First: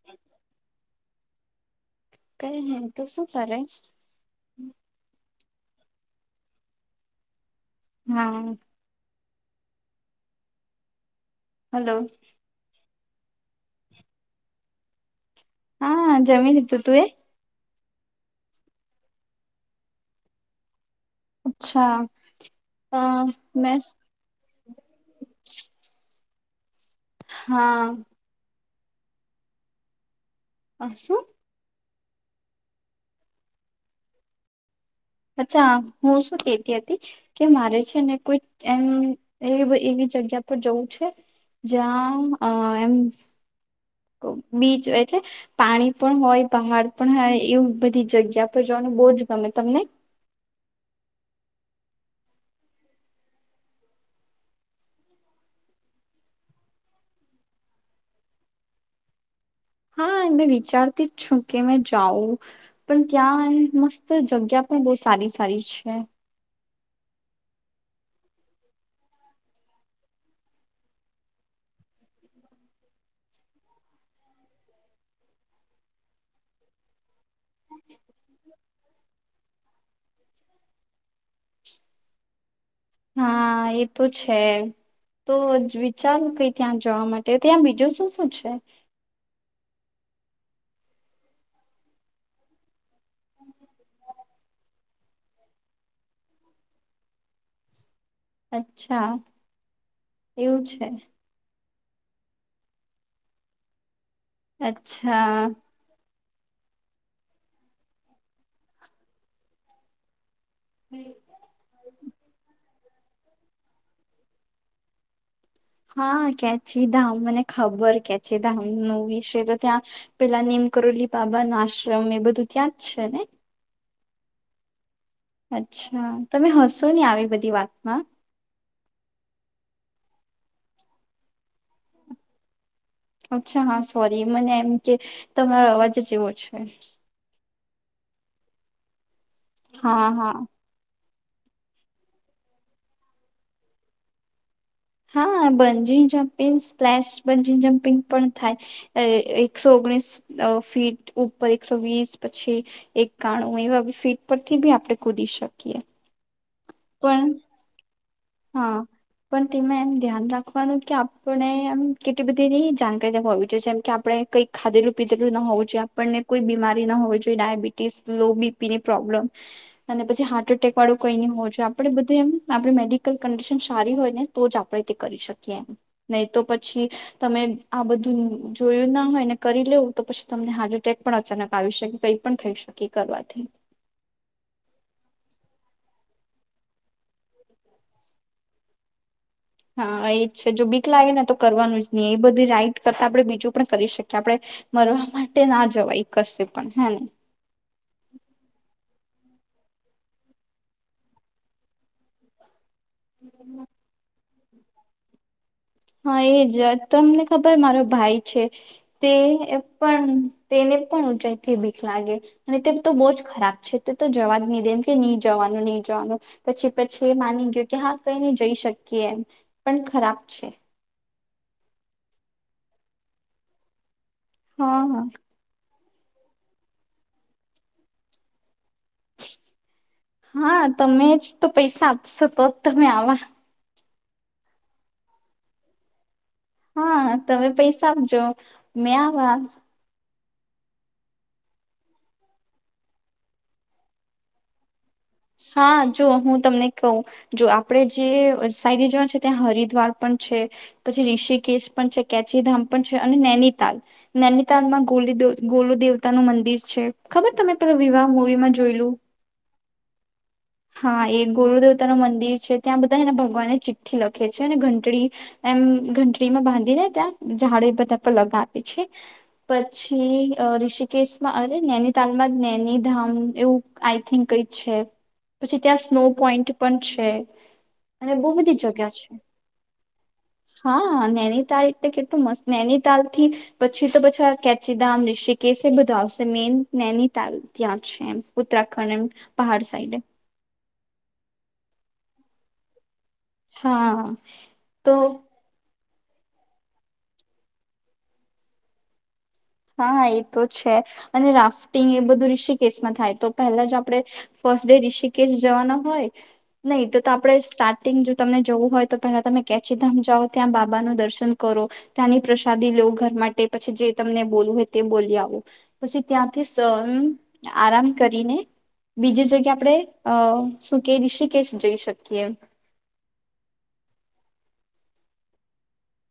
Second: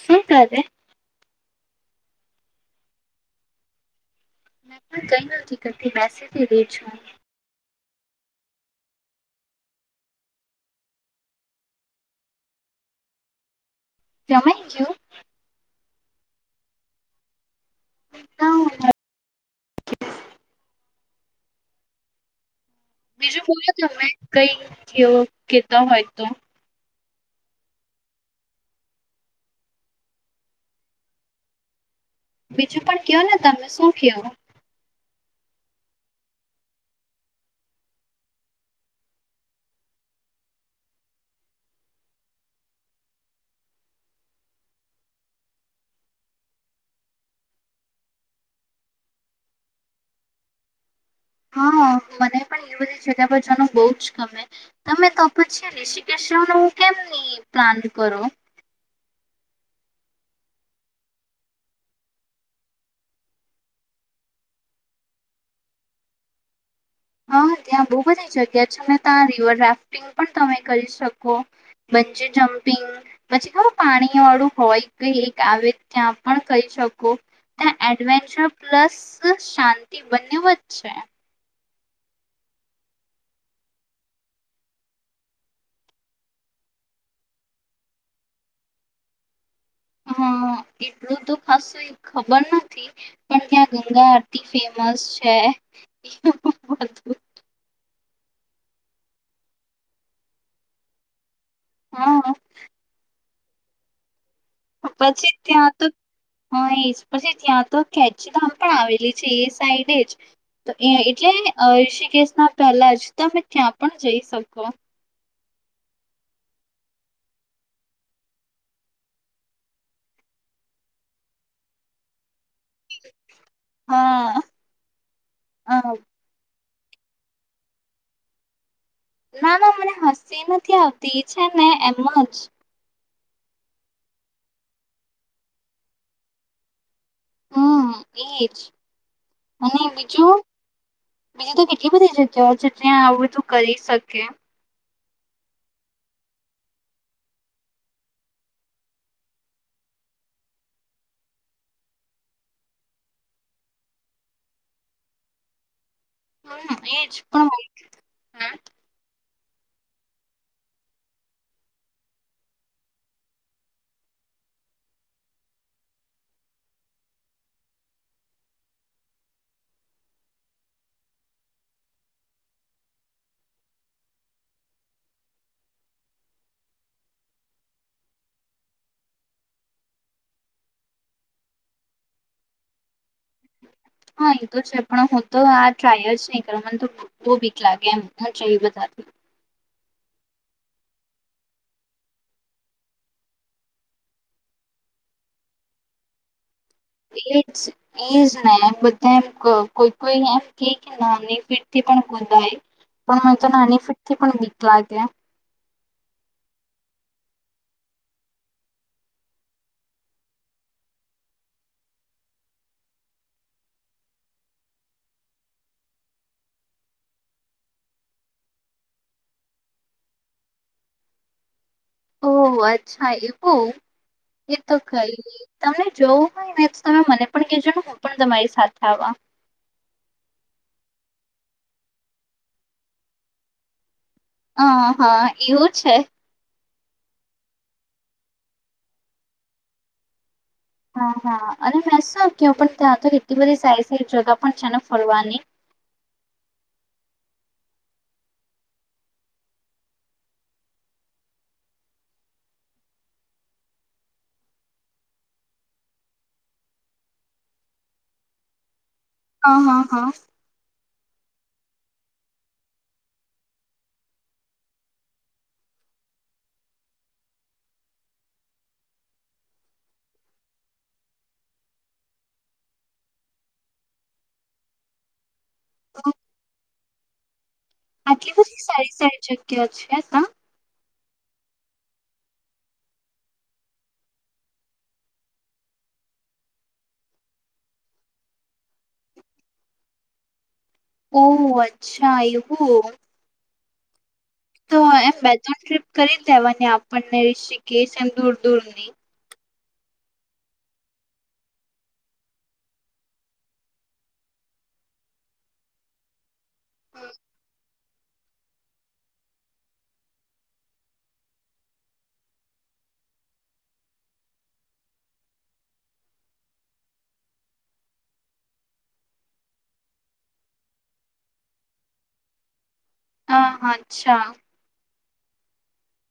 શું કરે કઈ નઈ તો શું કરશ મે પણ કઈ નથી થી બાસીથી રી છું. હા. હલો. જમાઈ ગ્યું? હા જમી લીધું. તુએ? [inaudible] અચ્છા. અ બીજું મેં બોઈતો હોય [unintelligible] કેતા હોય તો હા. અહસો? બીજું પણ કયો ને તમે શું કેવ? અચ્છા. હું શું કેતી હતી કે મારે છે ને કોઈ એમ એ-એવી જગ્યા પર જવું છે જ્યાં અ-એમ બીચ એટલે પાણી પણ હોય, પહાડ પણ હોય એવું બધી જગ્યા પર જવાનું બો જ ગમે. તમને? હા, મને પણ એ બધી જગ્યા પર જનું બો જ ગમે. તમે તો પછી રિષિકેષ્ણનું કેમ ની પ્લાન કરો? હા એ મેં વિચારતી જ છું કે મેં જાઉ પણ ત્યાં એમ મસ્ત જગ્યા પણ બો સારી-સારી છે. હા, ત્યાં બો બધા જગ્યા છે ને તા રિવર રાફ્ટિંગ પણ તમે કરી શકો. બંજી જમ્પિંગ પછી ખબ પાણી વાળું હોય કઈ એક આવે ત્યાં પણ કઈ શકો. ત્યાં એડવેન્ચર પ્લસ શાંતિ બંનેવ જ છે. હા, એ તો છે. તો જ વિચારૂ કઈ ત્યાં જવા માટે. ત્યાં બીજું શું શું છે? હન્ન. એટલું તો ખાસુંય ખબર નથી. પણ ત્યાં ગંગા તી ફેમસ છે. એવું પણ બધું અચ્છા. એવું છે. હા. અચ્છા પછી ત્યાં તો હા એજ. પછી ત્યાં તો કેચીધામ પણ આવેલી છે એ સાઈડે જ. તો એ એટલે અ ઋષકેેશ ના પહેલા જ. તમે ત્યાં પણ જઈ શકો. હા, કેચીધામ મને ખબર કેચીધામનો વિશે તો ત્યાં પેલા ને એમ કરોલીબાબાનો આશ્રમ એ બધું ત્યાં જ છે ને? હા અ અચ્છા તમે હશો. શુંની આવી બધી વાતમાં ના ના મને હસી નથી આવતી છે ને એમ જ. અચ્છા હા સોરી મને એમ કે તમારો અવાજ એવો છે હમ એજ અને હા હા બીજું? બીજી તો કેટલી બધી જગ્યાઓ છે ત્યા આવું તું કરી શકે. હા બંજી જમ્પિંગ સ્પલેશ બંજીિંગ જમ્પિંગ પણ થાય એકસો ઓગણીસ ફીટ ઉપર એકસો વીસ પછી એક કાણું એવા ફીટ પરથી બી આપણે કૂદી શકીએ. હમ પણ એજ પણ. હું હા. પણ તેમાં એમ ધ્યાન રાખવાનું કે આપણે એમ કેટલી બધી જાણકારી હોવી જોઈએ જેમ કે આપણેે કંઈક ખાધેલું પીધેલું ના હોવું જોઈએ આપણને કોઈ બીમારી ના હોવી જોઈએ ડાયાબિટીસ લો બીપી ની પ્રોબ્લેમ અને પછી હાર્ટ એટેક વાળું કઈ ન હોવું જોઈએ આપે બધું એમ આપણે મેડ કઈ કંડિશન સારી હોય ને તો જ આપણેે તે કરી શકીએ એમ નહી તો પછી તમે આ બધું જોયું ના હોય ને કરી લેવું તો પછી તમને હાર્ટ એટેક પણ અચાનક આવી શકે કઈ પણ થઈ શકે. કરવાથી હા એ તો છે પણ તો આ ટ્રાય જ નહી કરો મને તો બહુ વીક લાગે એમ બધા થી હા એજ છે જો બીક લાગે ને તો કરવાનું જ નહી એ બધી રાઈટ કરતા આપડે બીજું પણ કરી શકીએ આપડે મરવા માટે ના જવા કશે પણ હેને એજ એજ ને બધ કોઈ કોઈ એમ કે કે નાની ફીરથી પણ ગોંધાય. પણ મેં તો નાનીફિટ થી પણ કે લાગે હા એ જ તમને ખબર મારો ભાઈ છે તે પણ તેને પણ ઊંચાઈથી બિખ લાગે અને તે તો બહુ જ ખરાબ છે તે તો જવા જ નહી દે એમ કે નહી જવાનું નહી જવાનું પછી પછી એ માની ગયો કે હા કઈ ન જઈ શકીએ એમ પણ ખરાબ છે. ઓહ અચ્છા એ હો. એ તો હા કઈ ની તમને જોવું હોય ને તો તમે મને પણ કહેજો ને હું પણ તમારી સાથે છુ હા તમે જ તો પૈસા આપશો તો જ તમે આવા હ હા એવું છે. હા તમે પૈસા આપજો મેં આવા. હા હા અને મે શું ક પણ ત્યાં તો એટલી બધી સારી સારી જગા પણ છે ફરવાની. હા જો હું તમને કહું. જો આપણે જે સાઈડ જવાનું છે ત્યાં હરિદ્વાર પણ છે પછી ઋષિકેશ પણ છે કેચીધામ પણ છે અને નૈનીતાલ નૈનીતાલમાં ગોલી ગોલુ દેવતા નું મંદિર છે ખબર તમે પેલા વિવાહ મુવીમાં જોયલું. હ હા હા. હા એ ગુરુદેવતા ન મંદિર છે ત્યાં બધા એને ભગવાનને ચિઠ્ઠી લખે છે અનેને ઘંટડી એમ ઘંટડીમાં બાંધીને ત્યાં ઝાડે બધા પર લગાવે છે પછી ઋષિકેશમાં અરે નૈનીતાલમાં નૈનીધામ એવું આઈ થિક કઈ છે. પછી ત્યાં સ્નો પોઈન્ટ પણ છે અને બહુ આટલી બધી જગ્યા સારી છે સારી જગ્યા છે તા હા નૈનીતાલ એટલે કેટલું મસ્ત નૈનીતાલ થી પછી તો પછા કેચીધામ ઋષિકેશ એ બધું આવશે મેઈન નૈનીતાલ ત્યાં છે એમ ઉત્તરાખંડ એમ પહાડ સાઈડ ઓહ અચ્છા એવુ. હા. તો એમ બે ત્રણ ટ્રીપ. કરી દેવાની આપણને રિ ક છે એમ દૂર દૂર નની હા એ તો છે અને રાફ્ટિંગ એ બધું ઋષિકેશમાં થાય તો પહેલા જ આપડણે ફર્સ્ટ ડે ઋષિકેશ જવાના હોય. નહીં તો આપડે સ્ટાર્ટ જો તમને જવું હોય તો પેલા તમે કેચીધામ જાઓ ત્યાં બાબા ન દર્શન કરો ત્યાંની પ્રસાદી લવ ઘર માટે પછી જે તમને બોલું હોય તે બોલી આવું પછી ત્યાંથી આરામ કરીને બીજી જગ્યા આપણે શું કે રિશી કેશ જઈ શકીએ. હા હા અચ્છા.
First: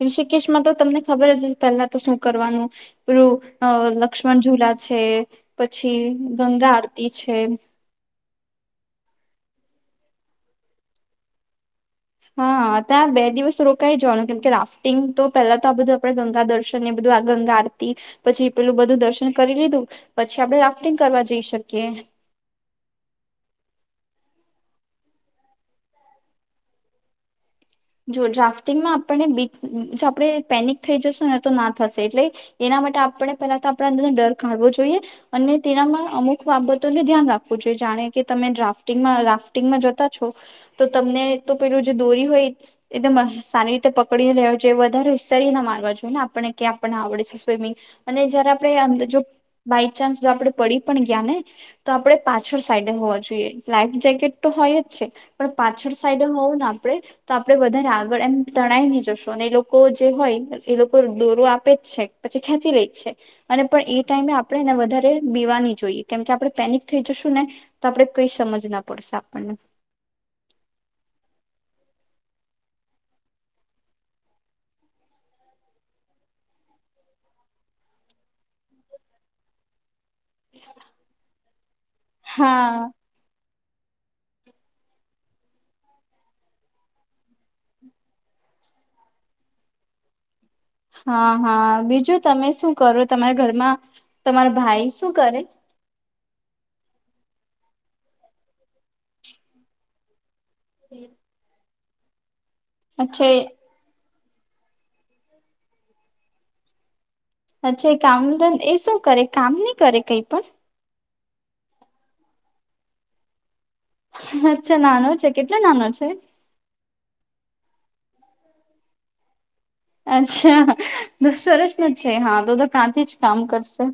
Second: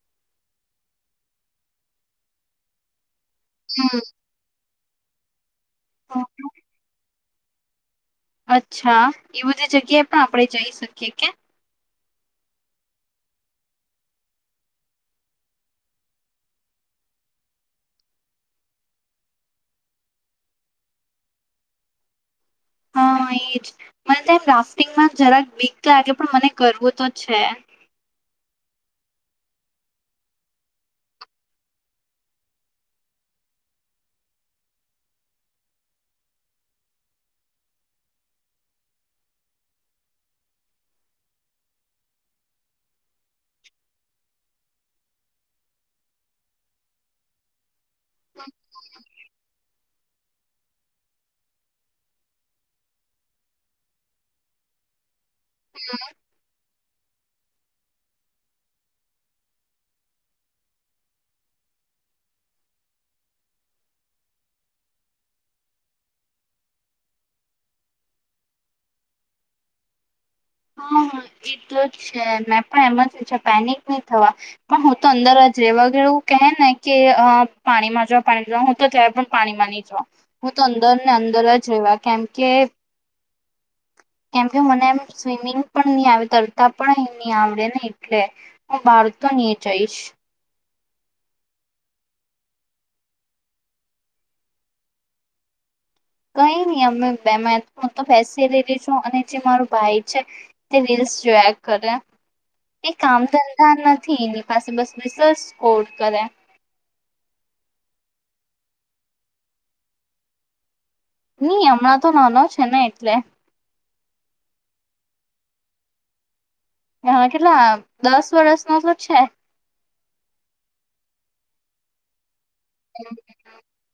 ઋષિકેશમાં તો તમને ખબર છે પેલા તો શું કરવાનું. પેલું હમ લક્ષ્મણ ઝુલા. છે. પછી હમ. ગંગા આરતી છે. થેમસ અચ્છા એ બધી જગ્યાએ પણ આપણે જઈ શકીએ કે હા ત્યાં બે દિવસ રોકાઈ જવાનું કેમ કે રાફ્ટિંગ તો પેલા તો આ બધું આપણે ગંગા દર્શન એ બધું આ ગંગા આરતી પછી પેલું બધું દર્શન કરી લીધું પછી આપડણે રાફ્ટિંગ કરવા જઈ શકીએ. હા એજ મને તોમ રાફ્ટિંગમાં જરાક બીક લાગે પણ મને કરવું તો છે. જો ડ્રાફ્ટિંગમાં આપણને બી આપણે પેનિક થઈ જશુ ને તો ના થશે એટલે એના માટે આપને પહેલા તો આપણા અંદરનો ડર કાઢવો જોઈએ અને તેનામાં અમુક બાબતોને ધ્યાન રાખવું જોઈએ જાણે કે તમે ડ્રાફ્ટિંગમાં રાફ્ટિંગમાં જતા છો તો તમને તો પેલું જે દોરી હોય એકદમ સારી રીતે પકડી રહ્યો જોઈએ વધારે ઉસારી ના મારવા જોઈએ ને આપણને કે આપણને આવડે છે સ્વમિંગ અને જયારે આપણે અંદ જો બાઈક ચાન્સ જો આપડે પડી પણ ગયા ને તો આપડે પાછળ સાઈડે હોવા જોઈએ લાઈફ જેકેટ તો હોય જ છે. પણ પાછળ સાઈડે હોવું આપણે તો આપણે વધારે આગળ એમ તણાઈ ની જશું અને એ લોકો જે હોય એ લોકો દોરો આપે જ છે પછી ખેંચી લે જ છે અને પણ એ ટાઈમે આપણે એને વધારે પીવાની જોઈએ કેમકે આપણે પેનિક થઈ જશું ને તો આપણે કઈ સમજ ના પડશે આપણને હા હ એતો છે મેં પણ એમાં છે પેનિક નહી થવા પણ હું તો અંદર જ રહેવા એવું કહે ને કે પાણીમાં જો પાણીમાં જો હું તો જ પણ પાણી માં નહી જો હું તો અંદર ને અંદર જ જોવા કેમ કે હા કેમ કે મને એમ સ્વિમિંગ પણ ની આવે તરતા પણ એ નહી આવડે નહી એટલે હું બાળ તો હી જઈશ હા હા બીજું તમે શું કરો તમારા ઘરમાં તમારા ભાઈ શું કરે કઈ નહી અમે બે તો ફસી લી છું અને જે માર ભાઈ છે. તે રીલ્સ જોયા કરે એ કામ અચ્છા ધંધા નથી એ પાસે બસ બિસ સ્કોડ કરે અચ્છા એ કામ એ શું કરે કામ નહી કરે કઈ પણ ની હમણાં તો નાનો છે ને એટલે અચ્છા નાનો છે કેટલો નાનો છે. હા કેટલા દસ વર્ષ નો તો છે. અચ્છા દસ વર્ષનો જ છે હા કાથી જ કામ કરશે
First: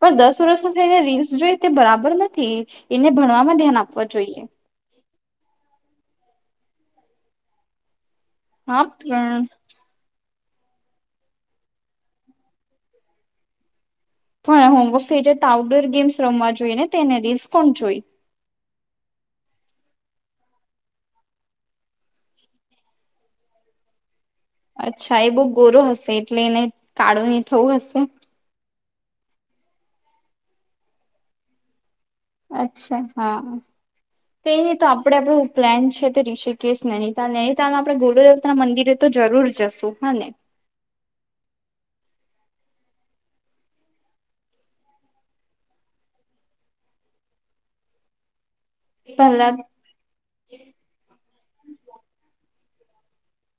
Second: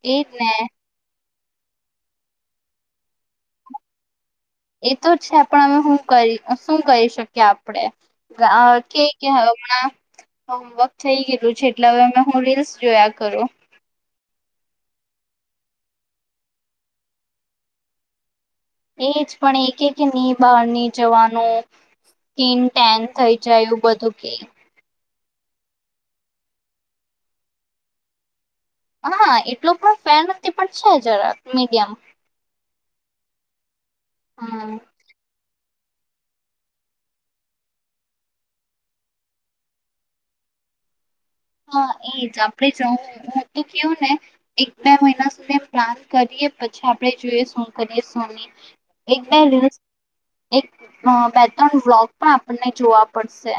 પણ એજ દસ ને વર્ષ થઈને રીલ્સ જોઈ તે બરાબર નથી એને ભણવામાં ધ્યાન આપવા જોઈએ એ તો છે પણ અમે શું કરી શું કરી શકીએ આપડે હા પણ કેકમણા હોમવર્ક થઈ ગયલું છે એટલે હવે અમે હું રીલ્સ જોયા કરું પણ હોમવર્ક થઈ જાય તો આઉટડોર ગેમ્સ રમવા જોઈએ ને તેને રીલસ કોણ જોઈ એજ પણ એક કે ની બહાર ની જવાનું ટીનટેન થઈ જાયું બધું કે અચ્છા એ બો ગોરો હશે એટલે એને કાળું નહી થવું હશે હા એટલો પણ ફેર નથી પણ છે જરા મીડિયમ અચ્છા હા કઈ હમ ની તો આપડે આપડે પ્લેન છે તે ઋષિકેશ નૈનીતાલ નૈનીતાલ આપણેે ગુરુદેવતા ના મંદિરે તો જરૂર જશું હા ને હા એ જ આપણેે જવું હું તો કેવું ને એક બે મહિના સુધી એ પ્લાન કરીએ પછી આપણે જોઈએ શું કરીએ સોની એક બે પહેલા દિવસ એક હ ત્રણ વ્લોગ પણ આપણને જોવા પડશે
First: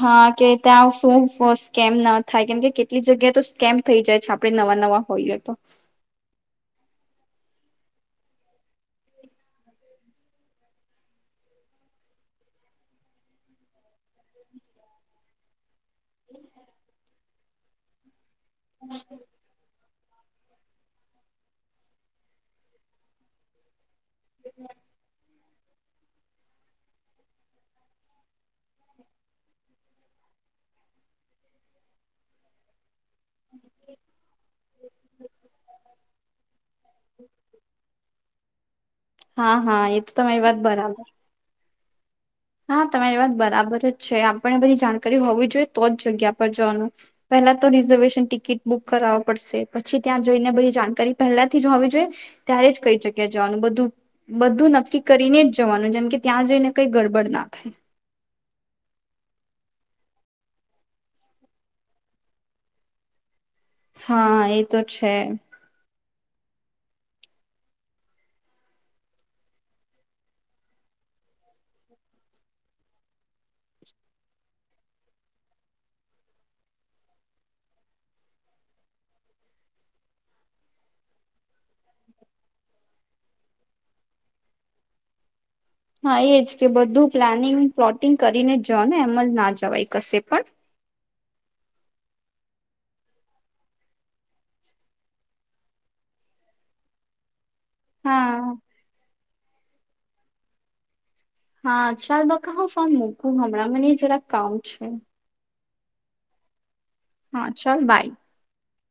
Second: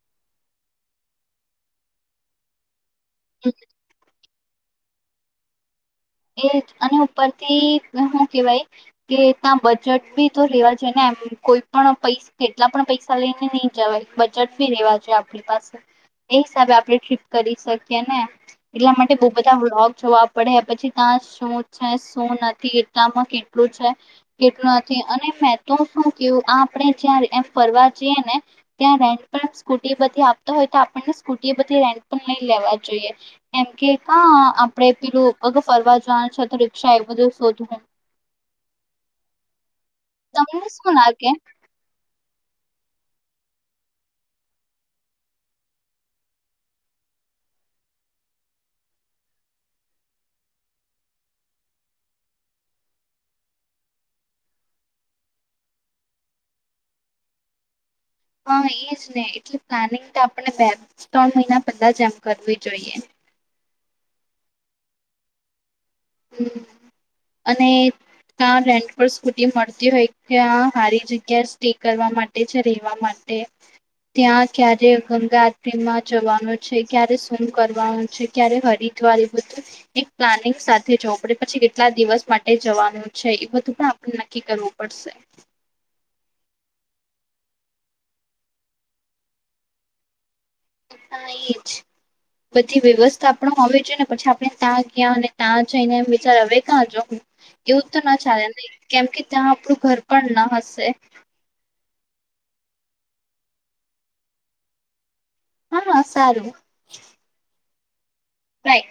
હા કે ત્યાં શું કેમ ના થાય કેમ કે એટલી જગ્યા તો સ્કેમ થઈ જાય છે. આપણે નવા નવા હોઈએ તો એ અને ઉપરથી શું કેવાય કે ત્યાં બજેટ બી તો રેવા જોઈએ ને એમ કોઈ પણ પૈ કેટલા પણ પૈસા લઈને નઈ જવાય બજેટ ભી રેવા જોઈએ આપણી પાસે એ હિસાબે આપડે ટપ કરી શકીએ ને એટલા માટે બઉુ બધા વ્લોગ જોવા. પડ્યા પછી. ત્યા શું છે શું નથી એટલામાં કેટલું છે. કેટલું નથી અને તો શું કું આ આપણે જ્યાં એમ ફરવા જઈએ ને ત્યાં રેન્ટ પણ સ્કૂટી બધી આપતો હોય તો આપણને સ્કૂટી બધી રેન્ટ પણ લઈ લેવા જોઈએ. એમ કે ક આપડે પેલું પગ ફરવા જનું છે તો રિક્ષા એ બધું શોધ હું હા હા એ તો તમારી વાત તમને શું બરાબર ના કે હા તમારી વાત બરાબર જ છે આપણને બધી જાણકારી હોવી જોઈએ તો જ જગ્યા પર જવાનું પહેલા તો રિઝર્વેશન ટિકિટ બુક કરાવ પડશે, પછી ત્યાં જઈને બધી જાણકારી પહેલાથી જ હોવી જોઈએ ત્યારે જ કઈ જગ્યા જવાનું બધું બધું નક્કી કરીને જ જવાનું જેમ કે ત્યાં જઈને કઈ ગડ બળના થાય. હા એજ ને એટલે પ્લાનિંગ તો આપણે બે ત્રણ મહિના પહેલા જ એમ કરવી જોઈએ. હા એ તો છે. અને ત્યાં રેન્ટ પર સ્કૂટી મળતી હોય ત્યાં હારી જગ્યા સ્ટે કરવા માટે છે રહેેવા માટે ત્યાં ક્યારે ગંગા આરમાં જવાનું છે ક્યારે સુમ કરવાનું છે ક્યારે હરિદ્વાર એ બધું એક પ્લાનિંગ જવું પડે પછી કેટલા દિવસ માટે જવાનું છે એ બધું પણ આપણે નક્કી કરવું પડશે. હા એજ કે બધું પ્લાનિંગ પ્લોટિંગ કરીને જઓ ને એમ જ ના જવાય કશે પણ ત એ જ બધી વ્યવસ્થા આપણે હોવી જોઈએ ને પછી આપણે ત્યાં ગયા અને ત્યાં જઈને એમ વિચાર હ કાં જો એવું તો ના હા ચાલે નહી કેમ કે ત્યાં આપું ઘર પણ ના હશે. હા ચાલ બકા હું ફોન મુૂકું હમણાં મને જરાક કામ છે. હા સારું. હા ચાલ બાય. બાય.